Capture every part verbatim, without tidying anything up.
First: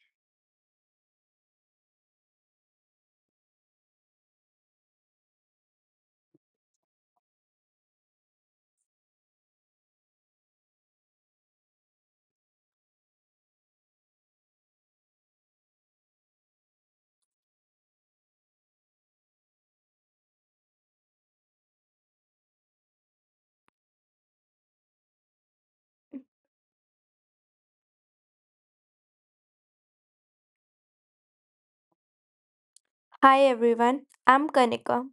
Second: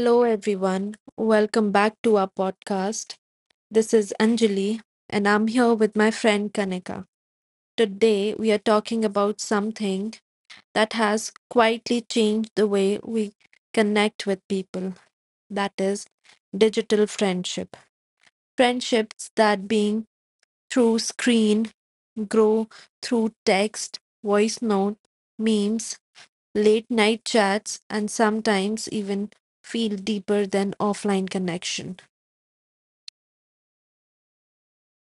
Hello, everyone. Welcome back to our podcast. This is Anjali, and I'm here with my friend Kanika. Today, we are talking about something that has quietly changed the way we connect with people, that is, digital friendship. Friendships that, being through screen, grow through text, voice note, memes, late night chats, and sometimes even feel deeper than offline connection. Hi everyone, I'm Kanika.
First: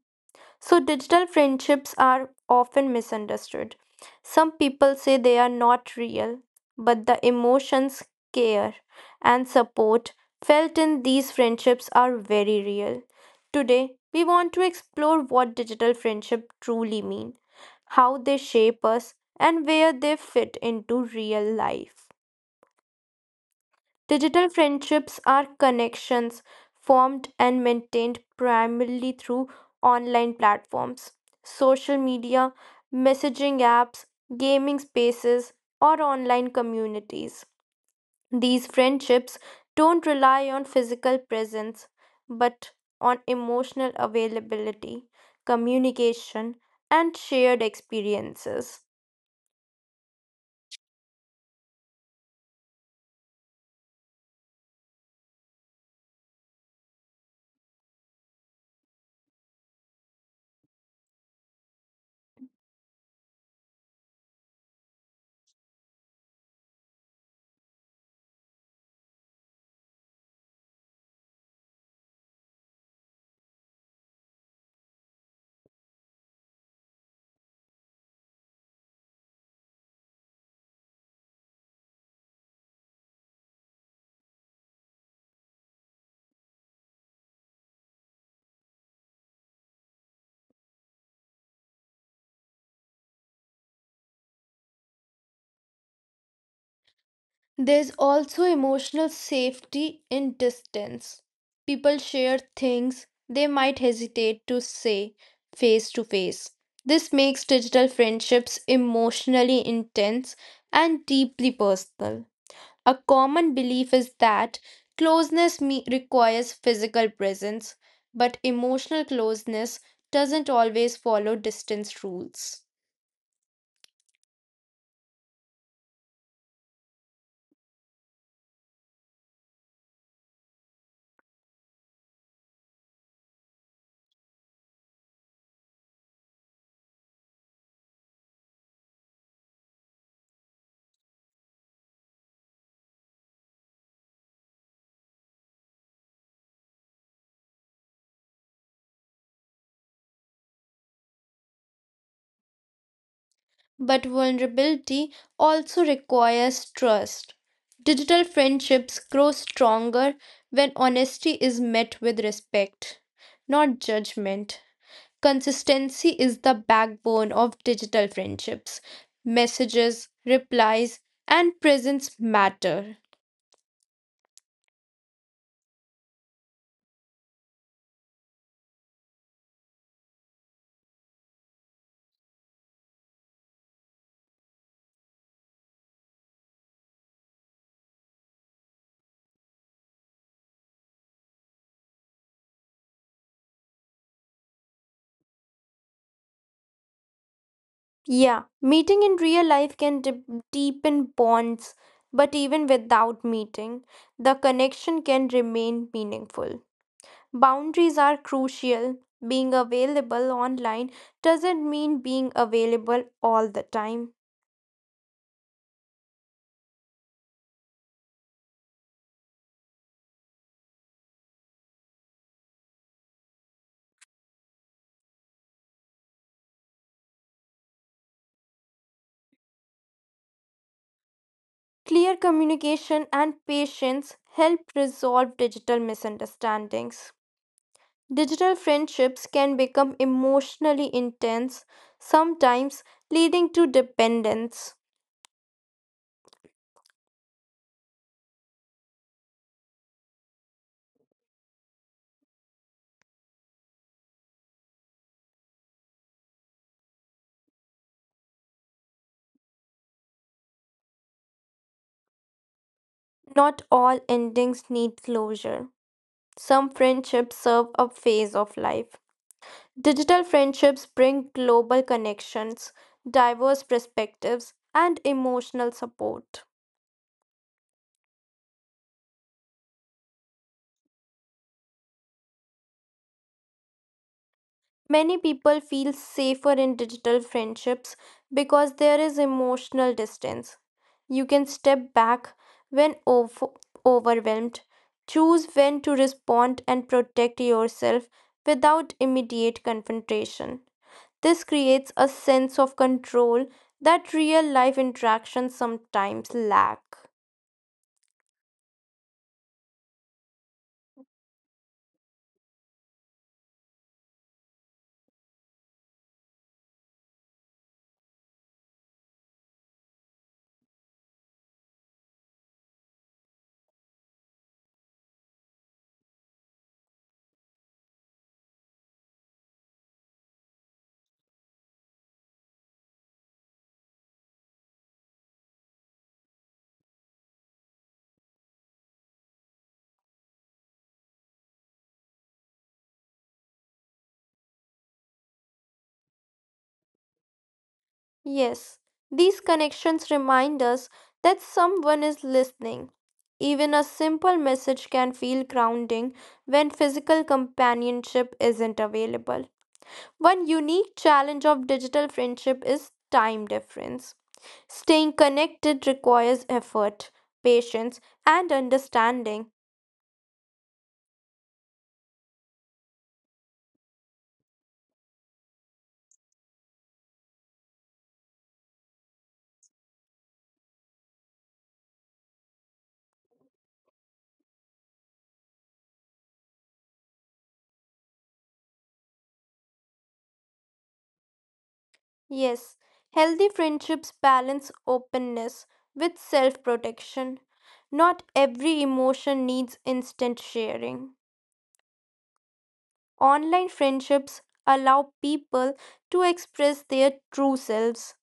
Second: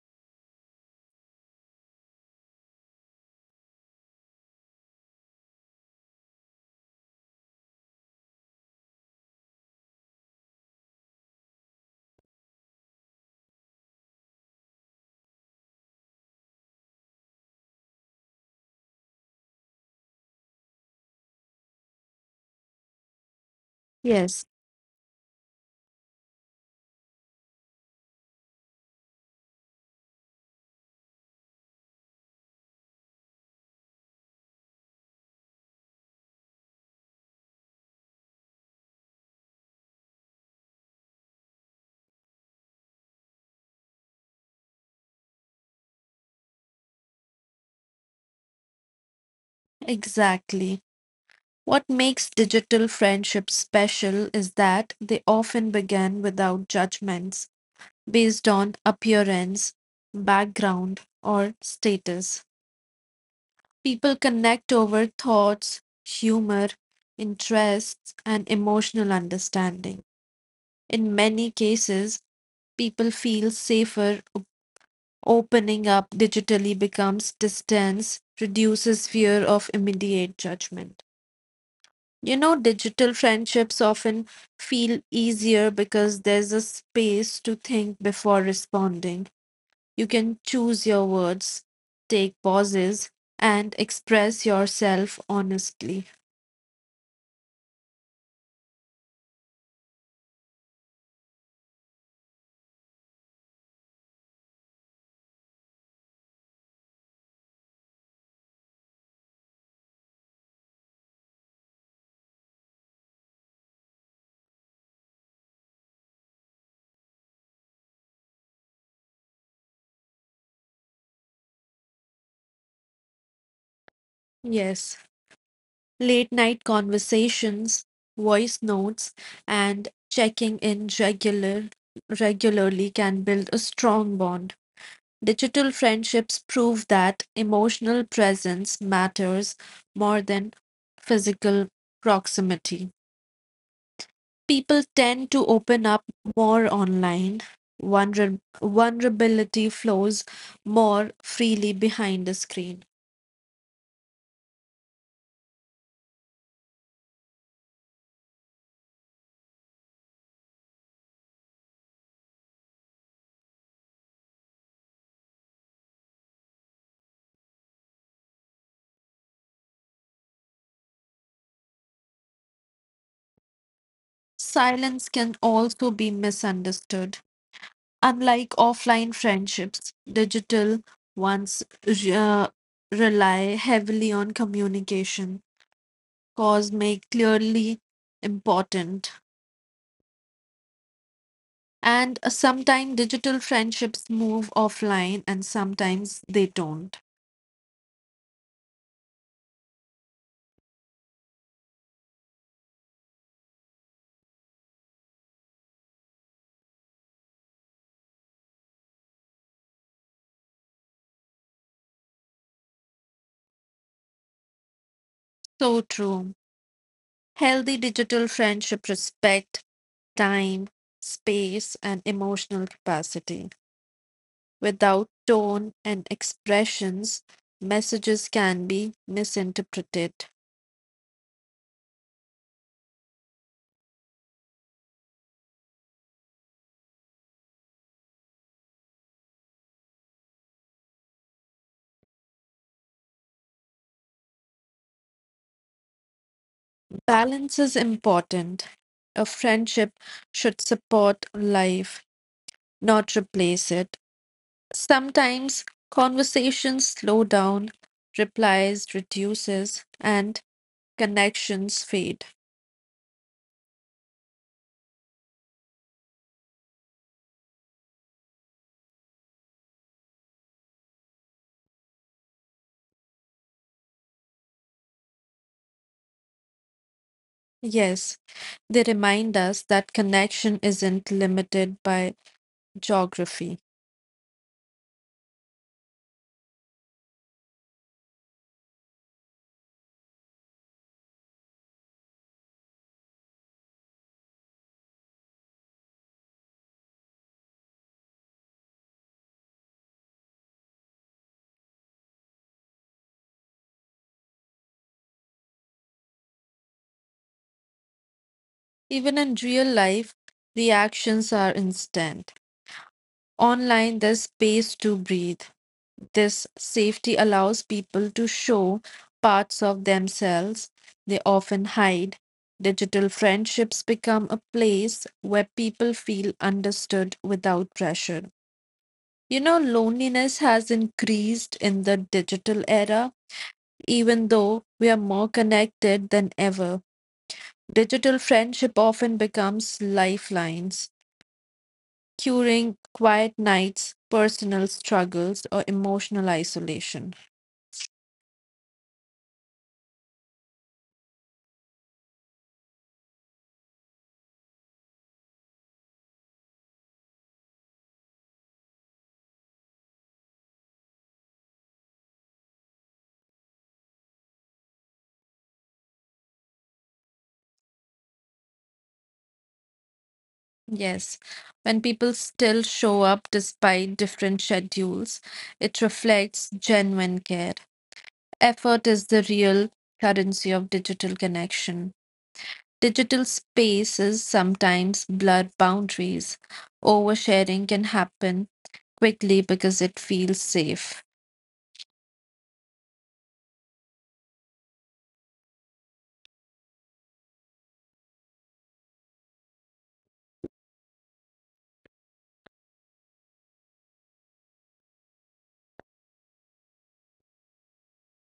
So, digital friendships are often misunderstood. Some people say they are not real, but the emotions, care, and support felt in these friendships are very real. Today, we want to explore what digital friendship truly mean, how they shape us, and where they fit into real life. Yes, Digital friendships are connections formed and maintained primarily through online platforms, social media, messaging apps, gaming spaces, or online communities. These friendships don't rely on physical presence but on emotional availability, communication, and shared experiences. exactly. What makes digital friendships special is that they often begin without judgments based on appearance, background, or status. People connect over thoughts, humor, interests, and emotional understanding. In many cases, people feel safer opening up digitally becomes distance, reduces fear of immediate judgment. You know, digital friendships often feel easier because there's a space to think before responding. You can choose your words, take pauses, and express yourself honestly. There's also emotional safety in distance. People share things they might hesitate to say face to face. This makes digital friendships emotionally intense and deeply personal. A common belief is that closeness me- requires physical presence, but emotional closeness doesn't always follow distance rules. Yes, late night conversations, voice notes, and checking in regular regularly can build a strong bond. Digital friendships prove that emotional presence matters more than physical proximity. People tend to open up more online. Vulner- vulnerability flows more freely behind the screen. But vulnerability also requires trust. Digital friendships grow stronger when honesty is met with respect, not judgment. Consistency is the backbone of digital friendships. Messages, replies, and presence matter. Silence can also be misunderstood. Unlike offline friendships, digital ones uh, rely heavily on communication cause make clearly important. And sometimes digital friendships move offline and sometimes they don't. Yeah, meeting in real life can de- deepen bonds, but even without meeting, the connection can remain meaningful. Boundaries are crucial. Being available online doesn't mean being available all the time. So true. Healthy digital friendship respect time, space, and emotional capacity. Without tone and expressions, messages can be misinterpreted. Clear communication and patience help resolve digital misunderstandings. Digital friendships can become emotionally intense, sometimes leading to dependence. Balance is important. A friendship should support life, not replace it. Sometimes conversations slow down, replies reduces, and connections fade. Not all endings need closure. Some friendships serve a phase of life. Digital friendships bring global connections, diverse perspectives, and emotional support. Yes, they remind us that connection isn't limited by geography. Many people feel safer in digital friendships because there is emotional distance. You can step back when ov- overwhelmed, choose when to respond, and protect yourself without immediate confrontation. This creates a sense of control that real life interactions sometimes lack. Even in real life, reactions are instant. Online, there's space to breathe. This safety allows people to show parts of themselves they often hide. Digital friendships become a place where people feel understood without pressure. You know, loneliness has increased in the digital era, even though we are more connected than ever. Digital friendship often becomes lifelines, curing quiet nights, personal struggles, or emotional isolation. Yes, these connections remind us that someone is listening. Even a simple message can feel grounding when physical companionship isn't available. One unique challenge of digital friendship is time difference. Staying connected requires effort, patience, and understanding. Yes, when people still show up despite different schedules, it reflects genuine care. Effort is the real currency of digital connection. Digital spaces sometimes blur boundaries. Oversharing can happen quickly because it feels safe. Yes, healthy friendships balance openness with self protection. Not every emotion needs instant sharing. Online friendships allow people to express their true selves,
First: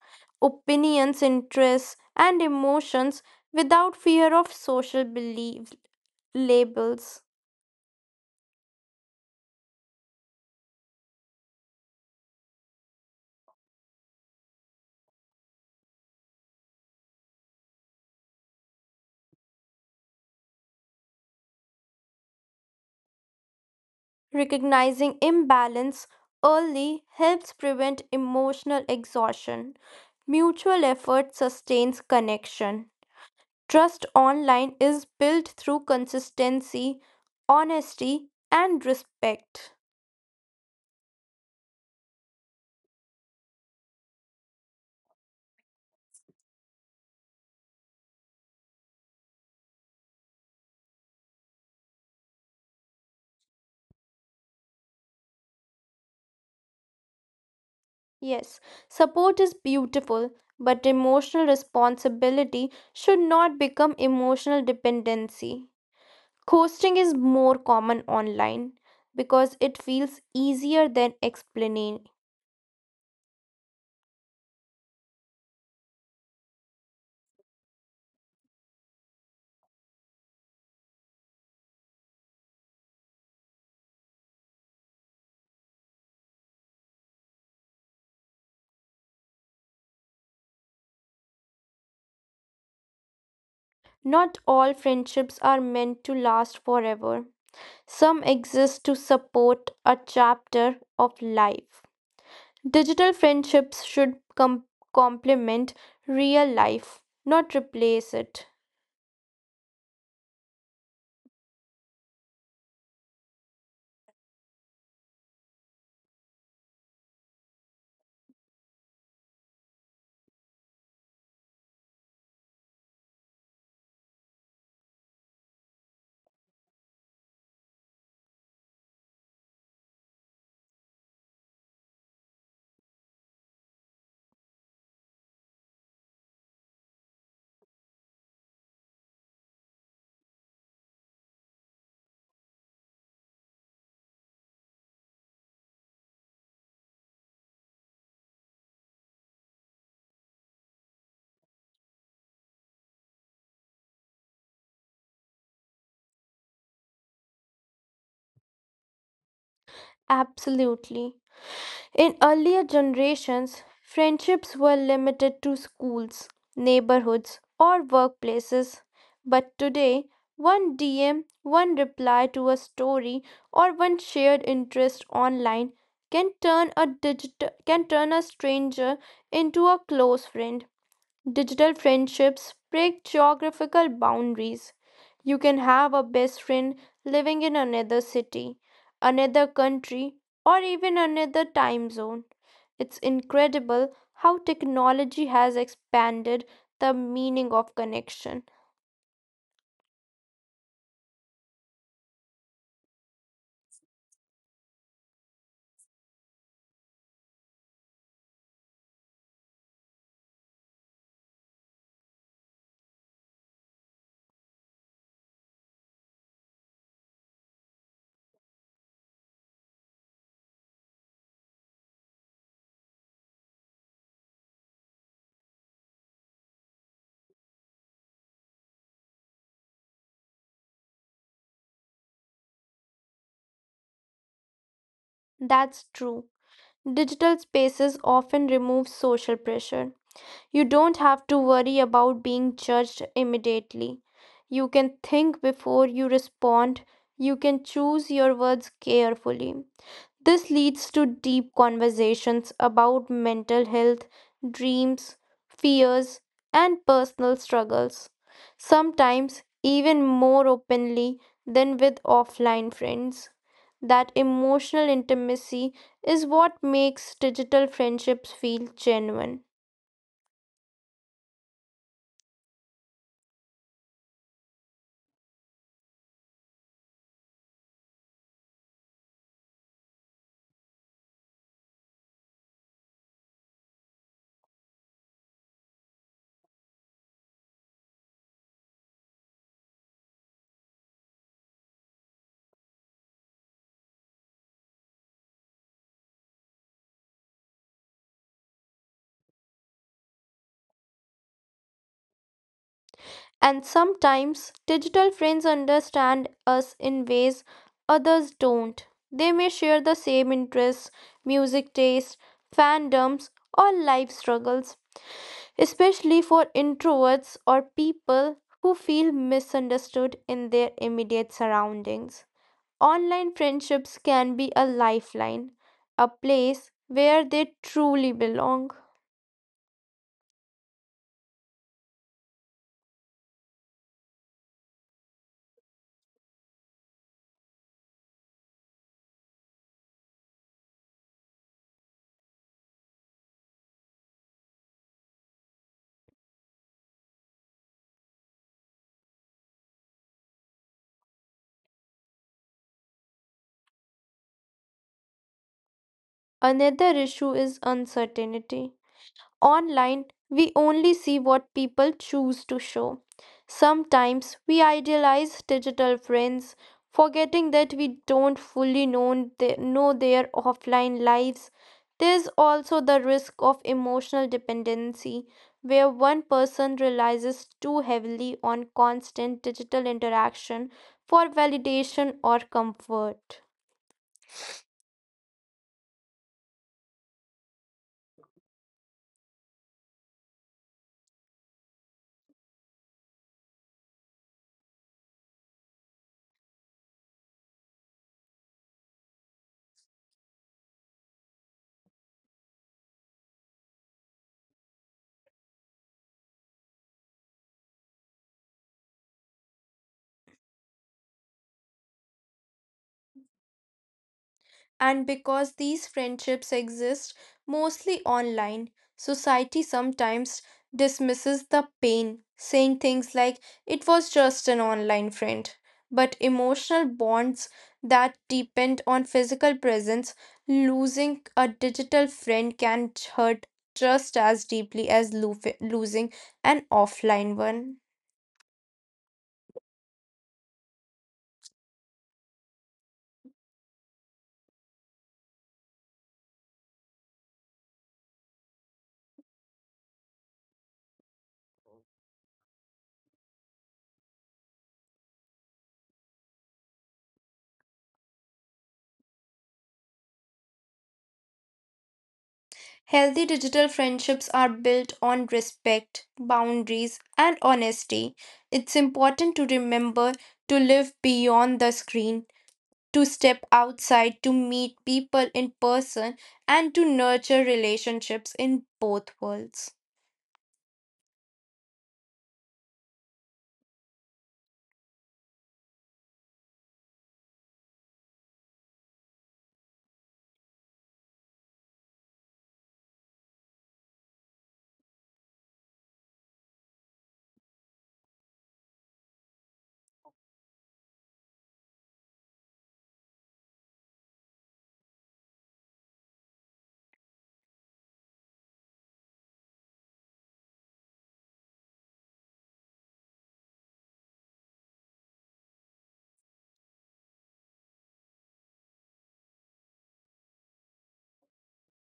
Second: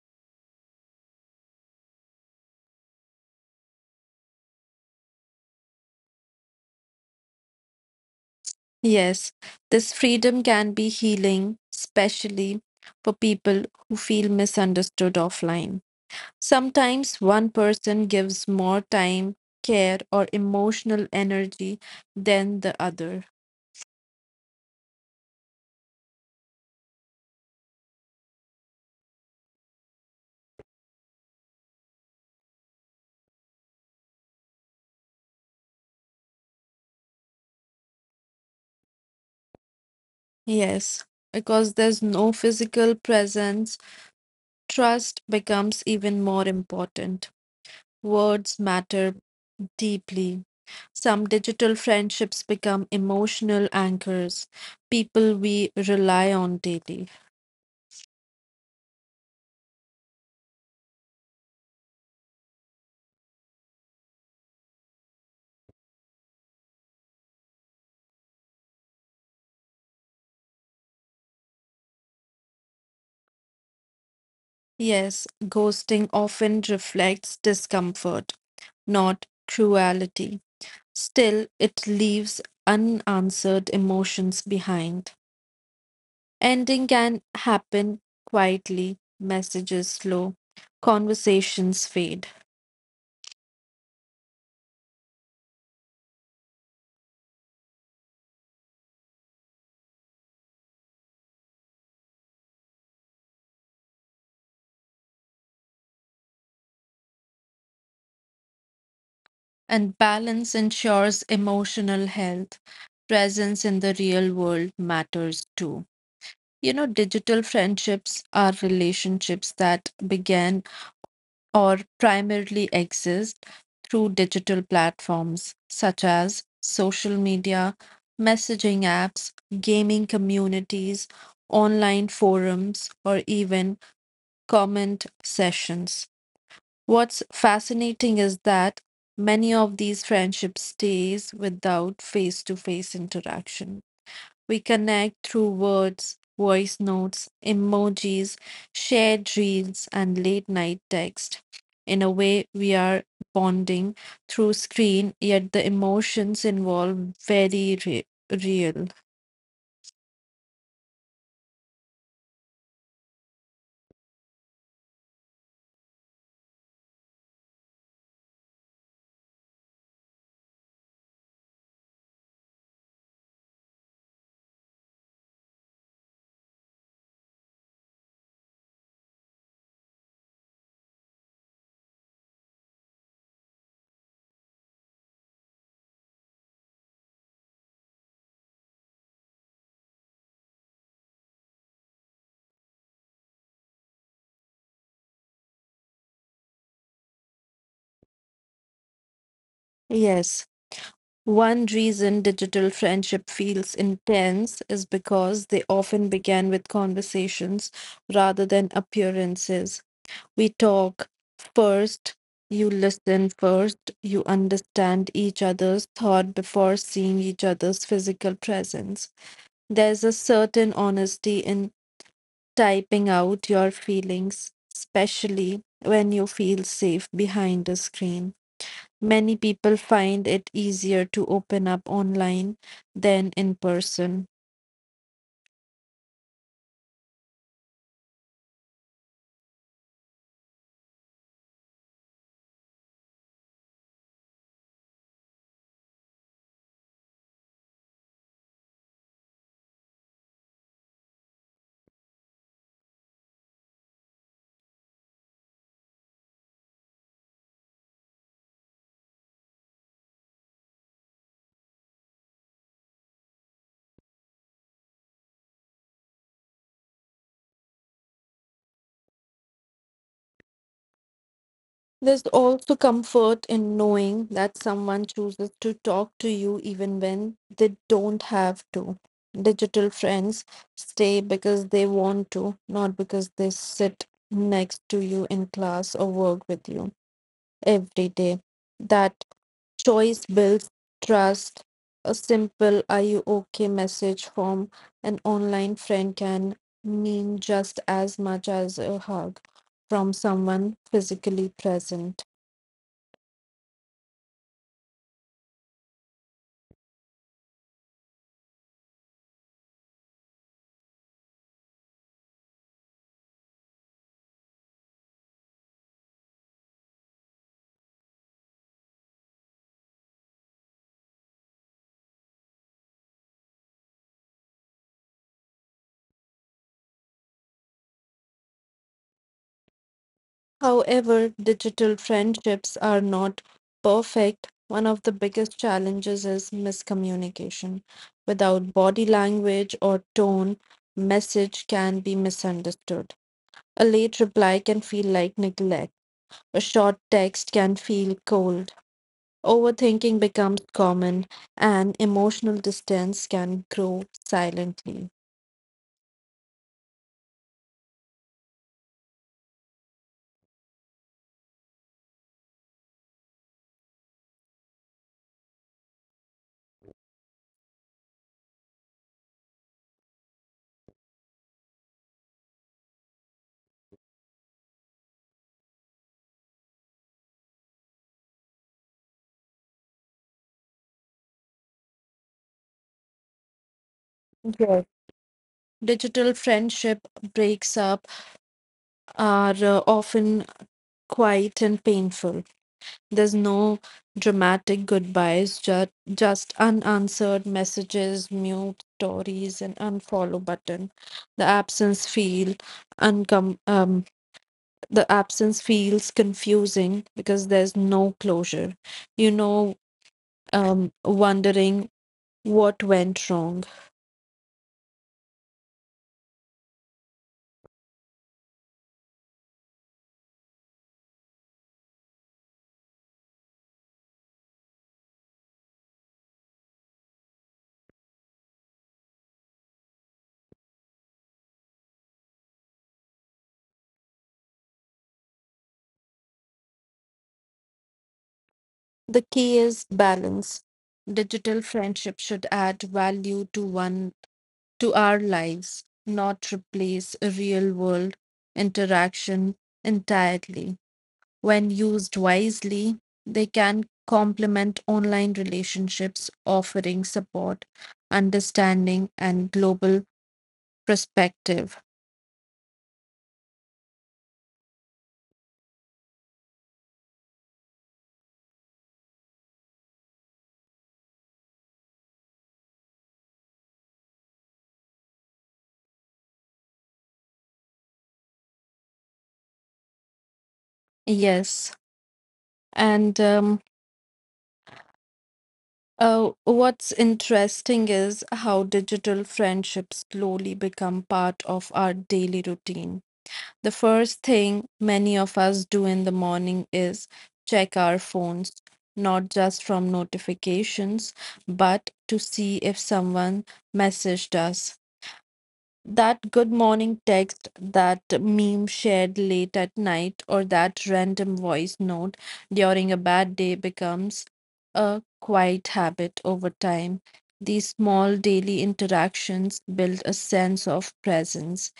opinions, interests, and emotions without fear of social belief labels. Yes, this freedom can be healing, especially for people who feel misunderstood offline. Sometimes one person gives more time, care, or emotional energy than the other. Recognizing imbalance early helps prevent emotional exhaustion. Mutual effort sustains connection. Trust online is built through consistency, honesty, and respect. Yes, because there's no physical presence, trust becomes even more important. Words matter deeply. Some digital friendships become emotional anchors, people we rely on daily. Yes, support is beautiful, but emotional responsibility should not become emotional dependency. Coasting is more common online because it feels easier than explaining. Yes, ghosting often reflects discomfort, not cruelty. Still, it leaves unanswered emotions behind. Ending can happen quietly, messages slow, conversations fade, Not all friendships are meant to last forever. Some exist to support a chapter of life. Digital friendships should com- complement real life, not replace it. and balance ensures emotional health. Presence in the real world matters too. You know, digital friendships are relationships that began or primarily exist through digital platforms such as social media, messaging apps, gaming communities, online forums, or even comment sessions. What's fascinating is that many of these friendships stays without face-to-face interaction. We connect through words, voice notes, emojis, shared reels, and late night text. In a way, we are bonding through screen, yet the emotions involved very re- real. Absolutely. In earlier generations, friendships were limited to schools, neighborhoods, or workplaces. But today, one D M, one reply to a story, or one shared interest online can turn a digital can turn a stranger into a close friend. Digital friendships break geographical boundaries. You can have a best friend living in another city, another country, or even another time zone. It's incredible how technology has expanded the meaning of connection. Yes. One reason digital friendship feels intense is because they often began with conversations rather than appearances. We talk first, you listen first, you understand each other's thought before seeing each other's physical presence. There's a certain honesty in typing out your feelings, especially when you feel safe behind a screen. Many people find it easier to open up online than in person. That's true. Digital spaces often remove social pressure. You don't have to worry about being judged immediately. You can think before you respond. You can choose your words carefully. This leads to deep conversations about mental health, dreams, fears, and personal struggles. Sometimes even more openly than with offline friends. That emotional intimacy is what makes digital friendships feel genuine. There's also comfort in knowing that someone chooses to talk to you even when they don't have to. Digital friends stay because they want to, not because they sit next to you in class or work with you every day. That choice builds trust. A simple "Are you okay?" message from an online friend can mean just as much as a hug from someone physically present. And sometimes digital friends understand us in ways others don't. They may share the same interests, music tastes, fandoms, or life struggles, especially for introverts or people who feel misunderstood in their immediate surroundings. Online friendships can be a lifeline, a place where they truly belong. However, digital friendships are not perfect. One of the biggest challenges is miscommunication. Without body language or tone, message can be misunderstood. A late reply can feel like neglect. A short text can feel cold. Overthinking becomes common, and emotional distance can grow silently. Another issue is uncertainty. Online, we only see what people choose to show. Sometimes we idealize digital friends, forgetting that we don't fully know, the- know their offline lives. There's also the risk of emotional dependency, where one person relies too heavily on constant digital interaction for validation or comfort. Yes. Digital friendship breaks up are uh, often quiet and painful. There's no dramatic goodbyes, ju- just unanswered messages, mute stories, and unfollow button. The absence feel uncom- um, the absence feels confusing because there's no closure. You know, um, Wondering what went wrong. And because these friendships exist mostly online, society sometimes dismisses the pain, saying things like, it was just an online friend. But emotional bonds that depend on physical presence, losing a digital friend can hurt just as deeply as loof- losing an offline one. The key is balance. Digital friendship should add value to one to our lives, not replace a real world interaction entirely. When used wisely, they can complement online relationships, offering support, understanding, and global perspective. Healthy digital friendships are built on respect, boundaries, and honesty. It's important to remember to live beyond the screen, to step outside, to meet people in person, and to nurture relationships in both worlds. Yes. And um, Uh, what's interesting is how digital friendships slowly become part of our daily routine. The first thing many of us do in the morning is check our phones, not just from notifications, but to see if someone messaged us. That good morning text, that meme shared late at night, or that random voice note during a bad day becomes a quiet habit over time. These small daily interactions build a sense of presence.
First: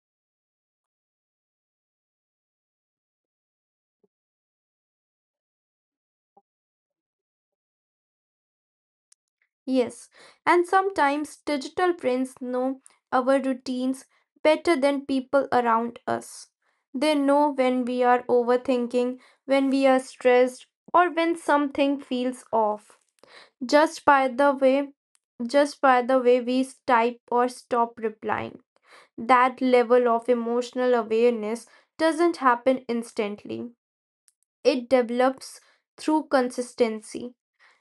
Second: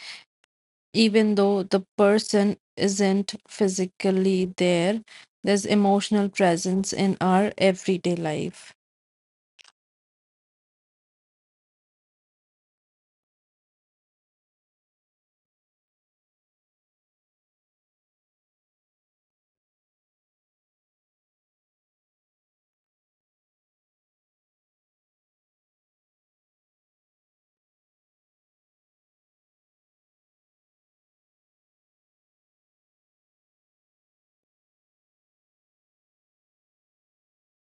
Even though the person isn't physically there, there's emotional presence in our everyday life. Yes, and sometimes digital brains know our routines better than people around us. They know when we are overthinking, when we are stressed, or when something feels off. Just by the way, just by the way we type or stop replying. That level of emotional awareness doesn't happen instantly. It develops through consistency.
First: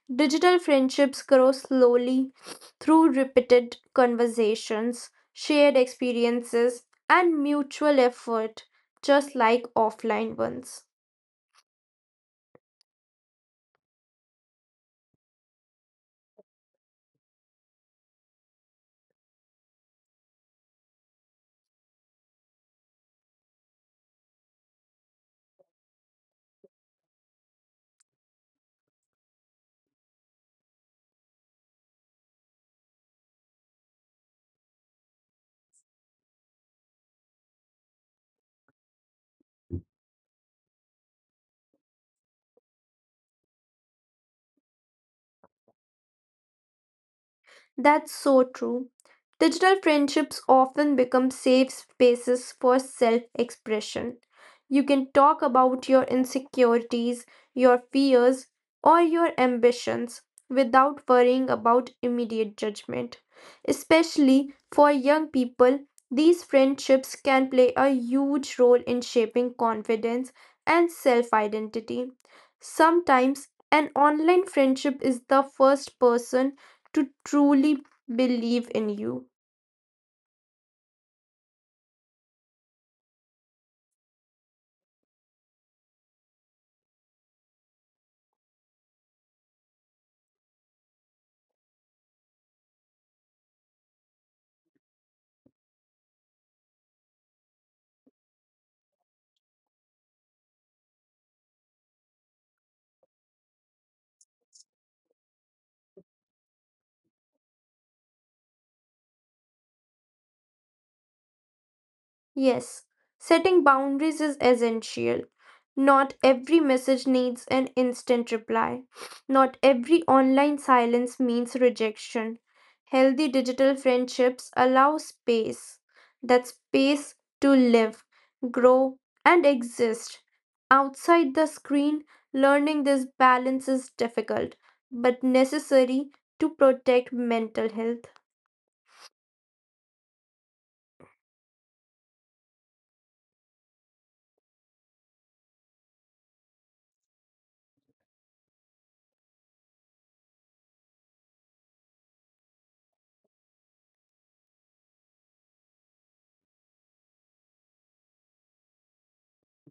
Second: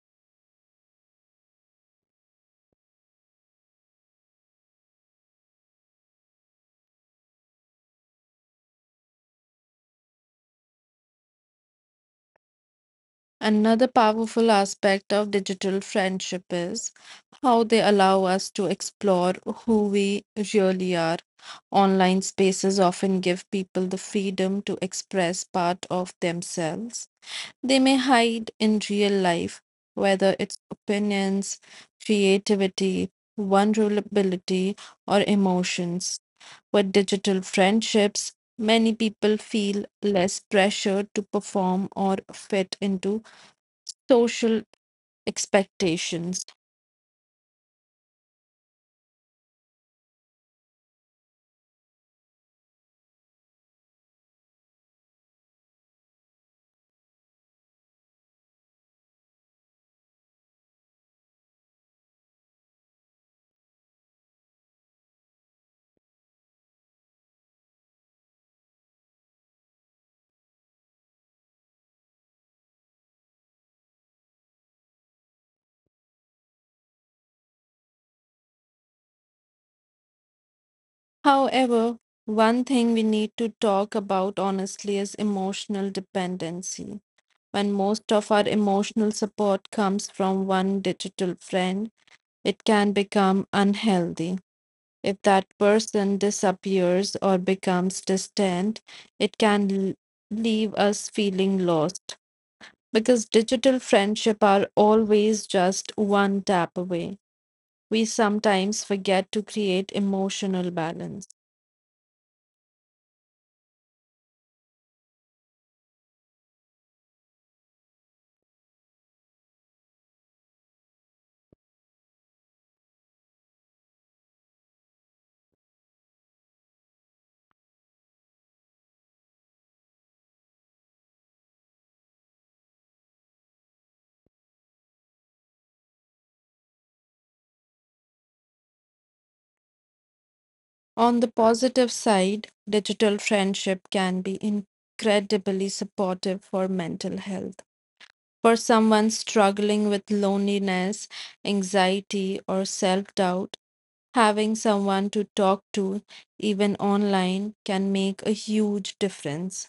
Digital friendships grow slowly through repeated conversations, shared experiences, and mutual effort, just like offline ones. Another powerful aspect of digital friendship is how they allow us to explore who we really are. Online spaces often give people the freedom to express part of themselves they may hide in real life, whether it's opinions, creativity, vulnerability, or emotions. With digital friendships, many people feel less pressure to perform or fit into social expectations. That's so true. Digital friendships often become safe spaces for self expression. You can talk about your insecurities, your fears, or your ambitions without worrying about immediate judgment. Especially for young people, these friendships can play a huge role in shaping confidence and self identity. Sometimes, an online friendship is the first person to truly believe in you. However, one thing we need to talk about honestly is emotional dependency. When most of our emotional support comes from one digital friend, it can become unhealthy. If that person disappears or becomes distant, it can l- leave us feeling lost because digital friendship are always just one tap away. We sometimes forget to create emotional balance. Yes, setting boundaries is essential. Not every message needs an instant reply. Not every online silence means rejection. Healthy digital friendships allow space that space to live, grow, and exist. Outside the screen, learning this balance is difficult but necessary to protect mental health. On the positive side, digital friendship can be incredibly supportive for mental health. For someone struggling with loneliness, anxiety, or self doubt, having someone to talk to, even online, can make a huge difference.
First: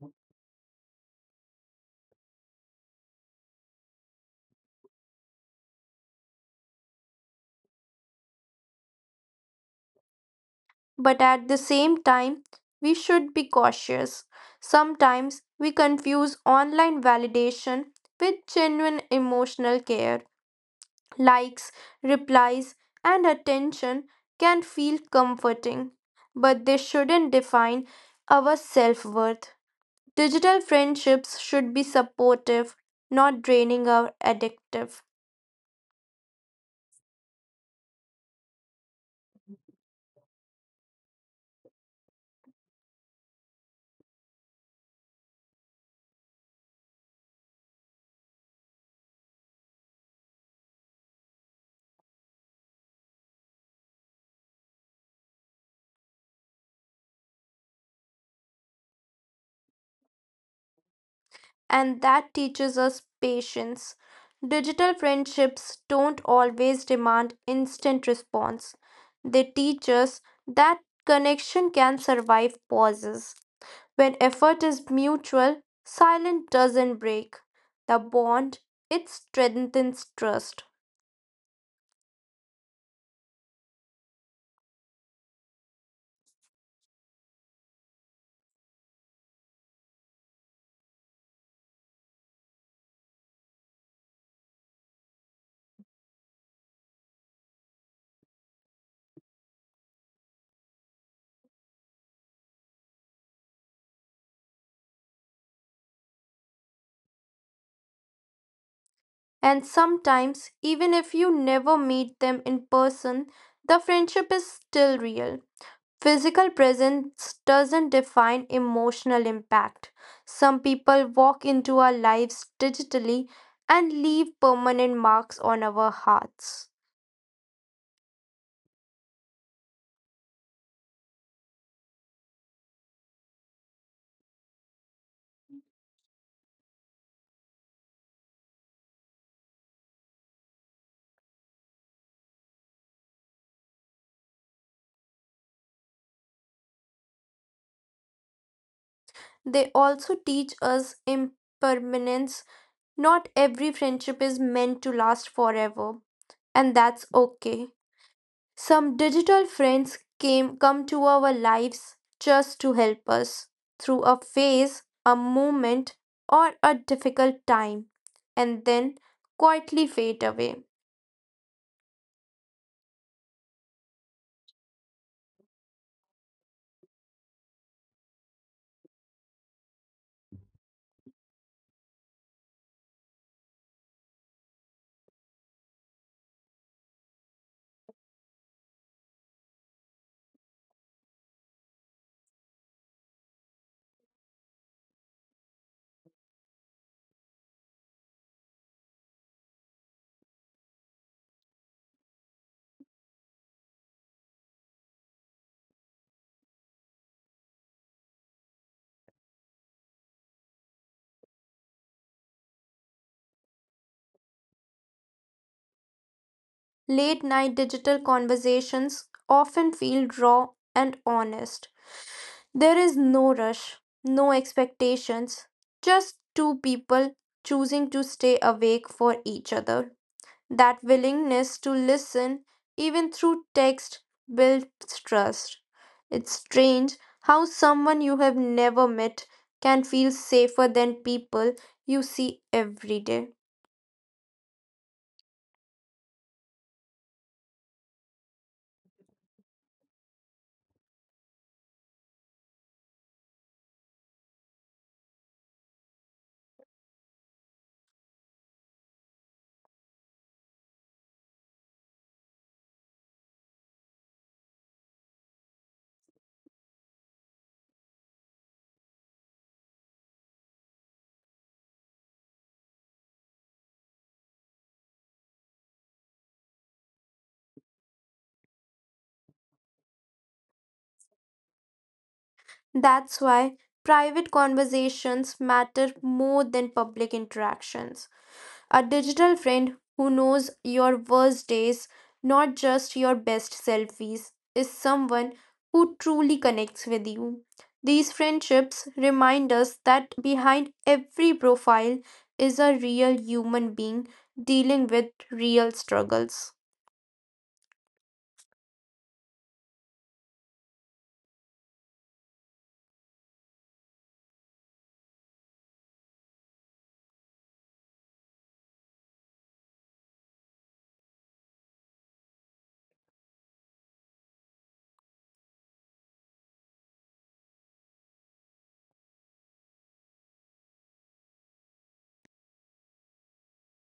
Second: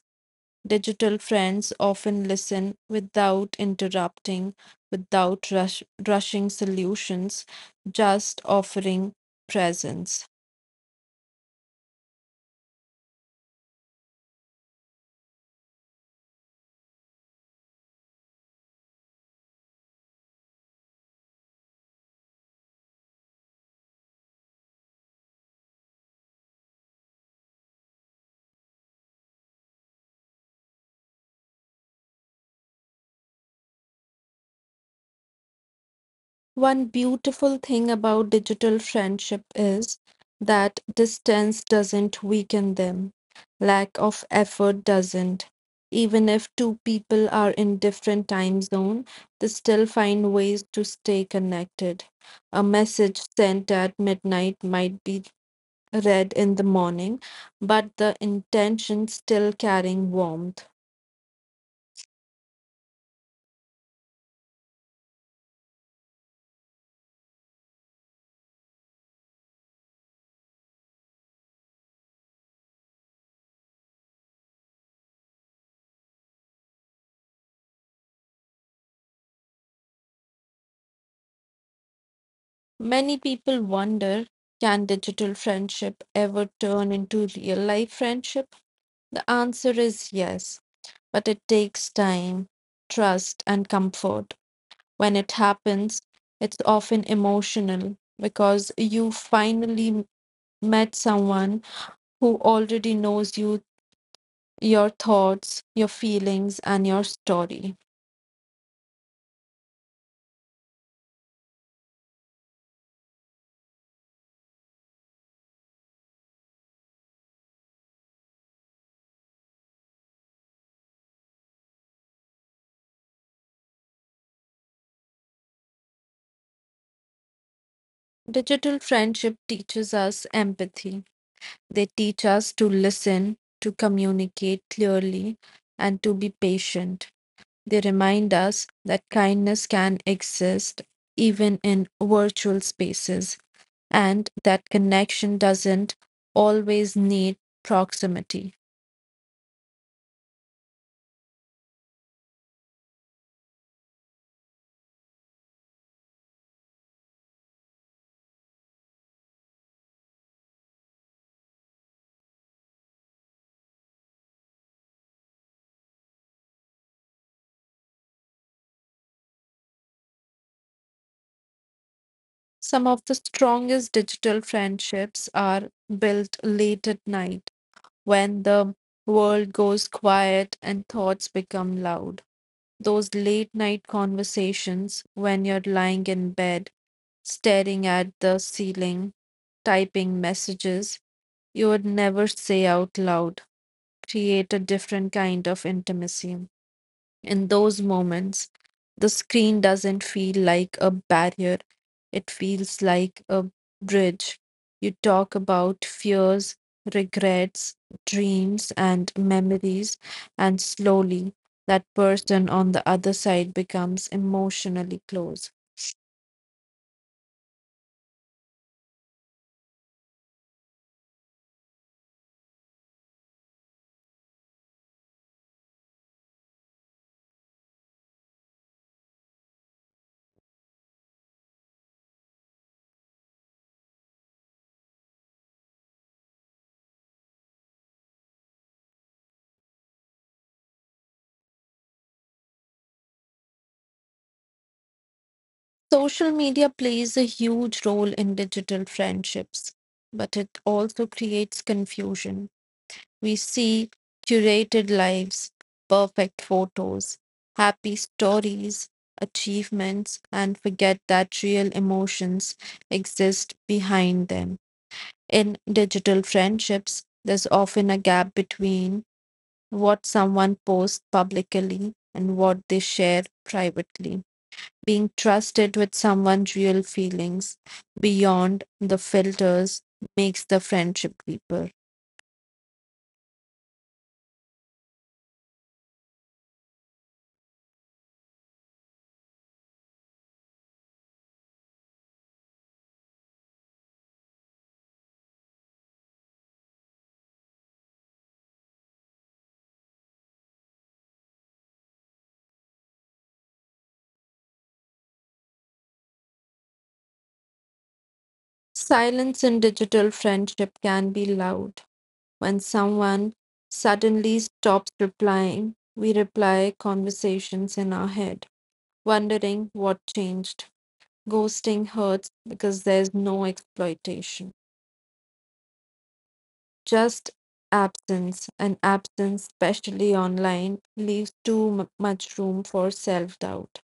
Digital friends often listen without interrupting, without rush, rushing solutions, just offering presence. But at the same time, we should be cautious. Sometimes we confuse online validation with genuine emotional care. Likes, replies, and attention can feel comforting, but they shouldn't define our self worth. Digital friendships should be supportive, not draining or addictive. One beautiful thing about digital friendship is that distance doesn't weaken them, lack of effort doesn't. Even if two people are in different time zone, they still find ways to stay connected. A message sent at midnight might be read in the morning, but the intention still carrying warmth. And that teaches us patience. Digital friendships don't always demand instant response. They teach us that connection can survive pauses. When effort is mutual, silence doesn't break the bond, it strengthens trust. Many people wonder, can digital friendship ever turn into real life friendship? The answer is yes, but it takes time, trust, and comfort. When it happens, it's often emotional because you finally met someone who already knows you, your thoughts, your feelings, and your story. And sometimes, even if you never meet them in person, the friendship is still real. Physical presence doesn't define emotional impact. Some people walk into our lives digitally and leave permanent marks on our hearts. Digital friendship teaches us empathy. They teach us to listen, to communicate clearly, and to be patient. They remind us that kindness can exist even in virtual spaces and that connection doesn't always need proximity. They also teach us impermanence. Not every friendship is meant to last forever, and that's okay. Some digital friends came come to our lives just to help us through a phase, a moment, or a difficult time, and then quietly fade away. Some of the strongest digital friendships are built late at night when the world goes quiet and thoughts become loud. Those late night conversations when you're lying in bed, staring at the ceiling, typing messages you would never say out loud, create a different kind of intimacy. In those moments, the screen doesn't feel like a barrier, it feels like a bridge. You talk about fears, regrets, dreams, and memories, and slowly that person on the other side becomes emotionally close. Late night digital conversations often feel raw and honest. There is no rush, no expectations, just two people choosing to stay awake for each other. That willingness to listen, even through text, builds trust. It's strange how someone you have never met can feel safer than people you see every day. Social media plays a huge role in digital friendships, but it also creates confusion. We see curated lives, perfect photos, happy stories, achievements, and forget that real emotions exist behind them. In digital friendships, there's often a gap between what someone posts publicly and what they share privately. Being trusted with someone's real feelings beyond the filters makes the friendship deeper. That's why private conversations matter more than public interactions. A digital friend who knows your worst days, not just your best selfies, is someone who truly connects with you. These friendships remind us that behind every profile is a real human being dealing with real struggles. Silence in digital friendship can be loud. When someone suddenly stops replying, we reply conversations in our head, wondering what changed. Ghosting hurts because there's no exploitation, just absence, and absence, especially online, leaves too mu- much room for self doubt.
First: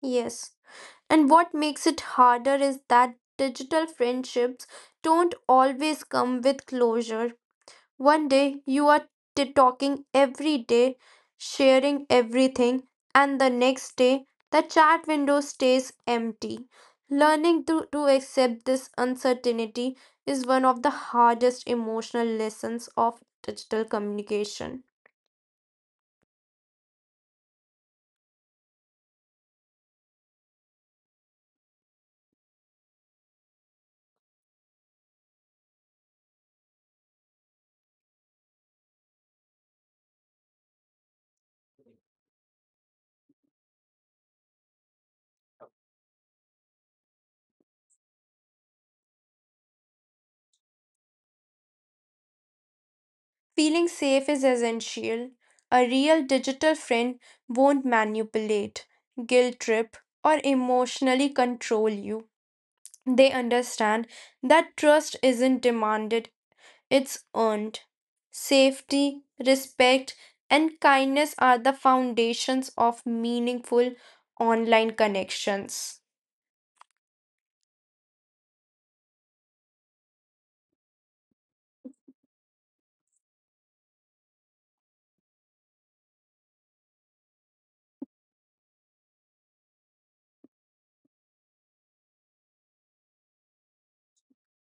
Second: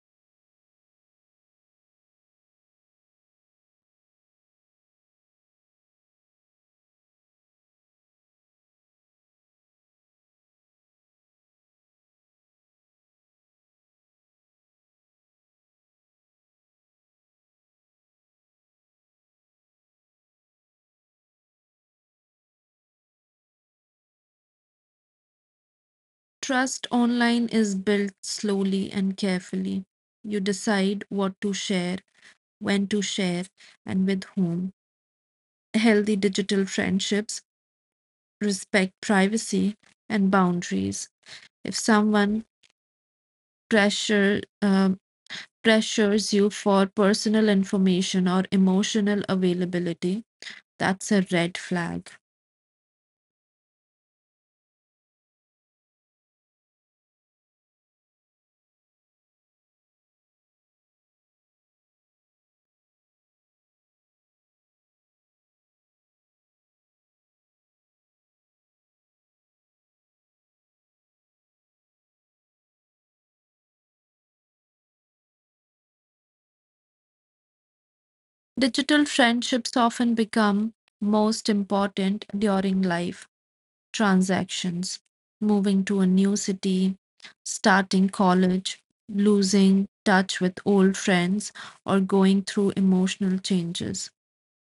Yes. And what makes it harder is that digital friendships don't always come with closure. One day you are t- talking every day, sharing everything, and the next day the chat window stays empty. Learning to, to accept this uncertainty is one of the hardest emotional lessons of digital communication. Trust online is built slowly and carefully. You decide what to share, when to share, and with whom. Healthy digital friendships respect privacy and boundaries. If someone pressure, um, pressures you for personal information or emotional availability, that's a red flag. Feeling safe is essential. A real digital friend won't manipulate, guilt trip, or emotionally control you. They understand that trust isn't demanded. It's earned. Safety, respect, and kindness are the foundations of meaningful online connections. Digital friendships often become most important during life transactions, moving to a new city, starting college, losing touch with old friends, or going through emotional changes.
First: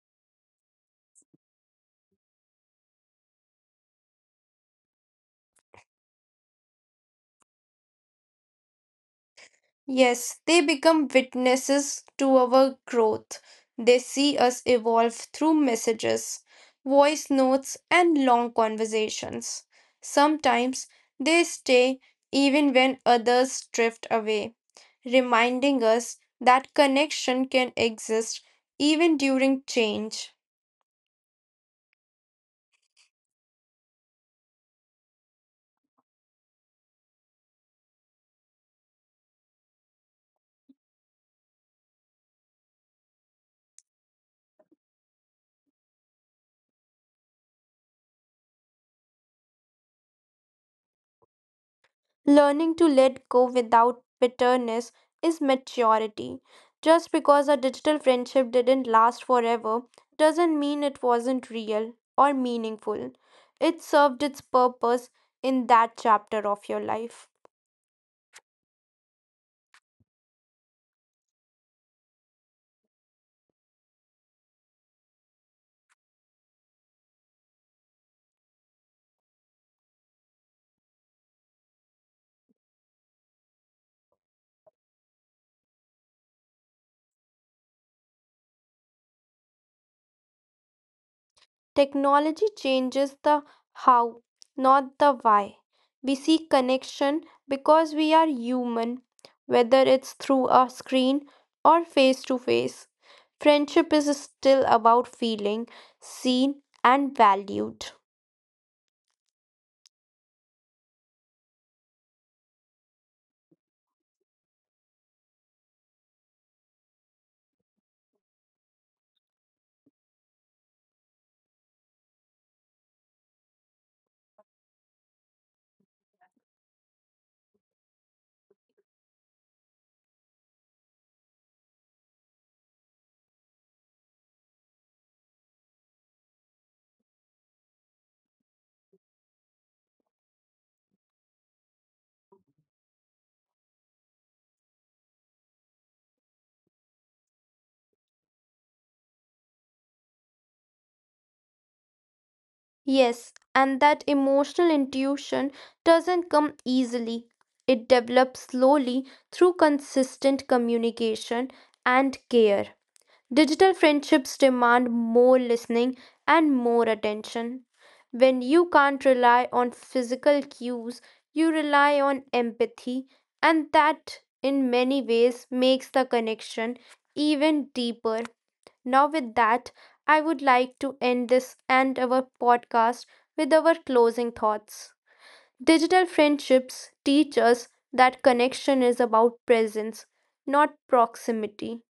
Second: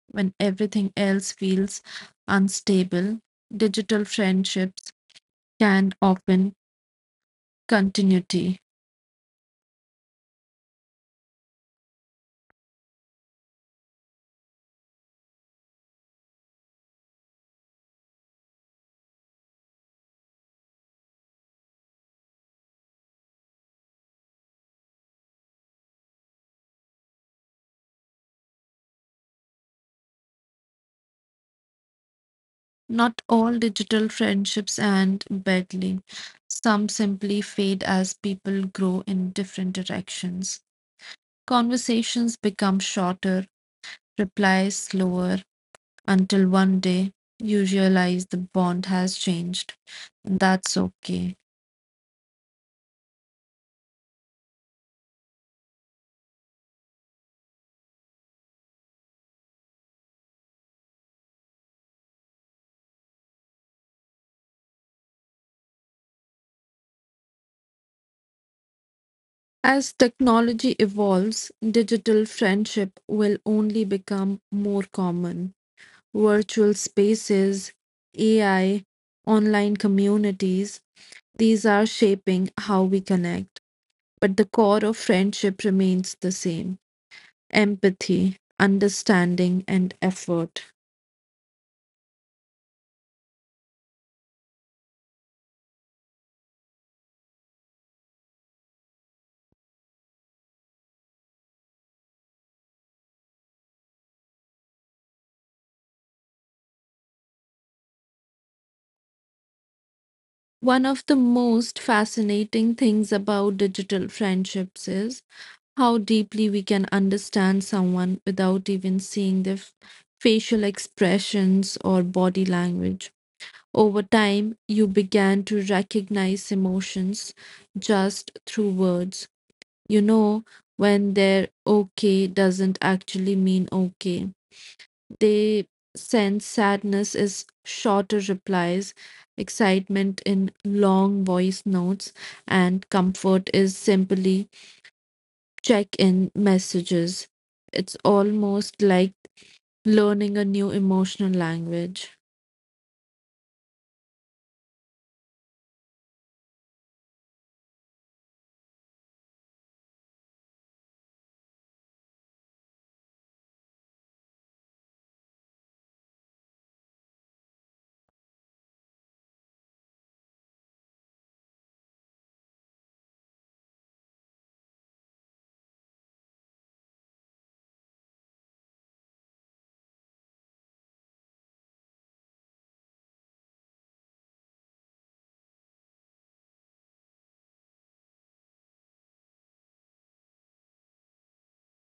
When everything else feels unstable, digital friendships can often continuity. Yes, they become witnesses to our growth. They see us evolve through messages, voice notes, and long conversations. Sometimes they stay even when others drift away, reminding us that connection can exist even during change. Not all digital friendships end badly. Some simply fade as people grow in different directions. Conversations become shorter, replies slower, until one day you realize the bond has changed. That's okay. Learning to let go without bitterness is maturity. Just because a digital friendship didn't last forever doesn't mean it wasn't real or meaningful. It served its purpose in that chapter of your life. As technology evolves, digital friendship will only become more common. Virtual spaces, A I, online communities, these are shaping how we connect. But the core of friendship remains the same: empathy, understanding, and effort. Technology changes the how, not the why. We seek connection because we are human, whether it's through a screen or face to face. Friendship is still about feeling seen and valued. One of the most fascinating things about digital friendships is how deeply we can understand someone without even seeing their f- facial expressions or body language. Over time, you began to recognize emotions just through words. You know, when they're okay doesn't actually mean okay, they sense sadness is shorter replies, excitement in long voice notes, and comfort is simply check in messages. It's almost like learning a new emotional language. Yes, and that emotional intuition doesn't come easily. It develops slowly through consistent communication and care. Digital friendships demand more listening and more attention. When you can't rely on physical cues, you rely on empathy, and that in many ways makes the connection even deeper. Now, with that, I would like to end this and our podcast with our closing thoughts. Digital friendships teach us that connection is about presence, not proximity.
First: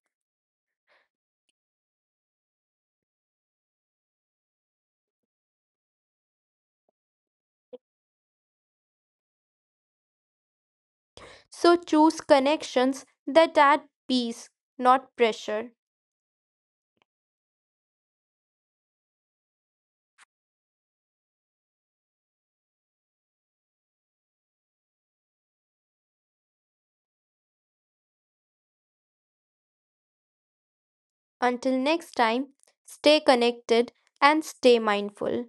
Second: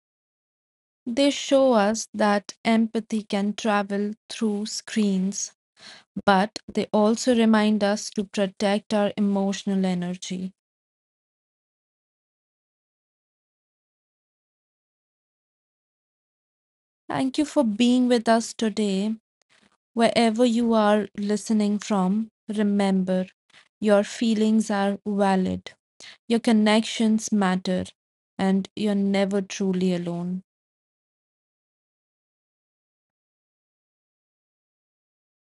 They show us that empathy can travel through screens, but they also remind us to protect our emotional energy. So choose connections that add peace, not pressure. Thank you for being with us today. Wherever you are listening from, remember your feelings are valid, your connections matter, and you're never truly alone. Until next time, stay connected and stay mindful.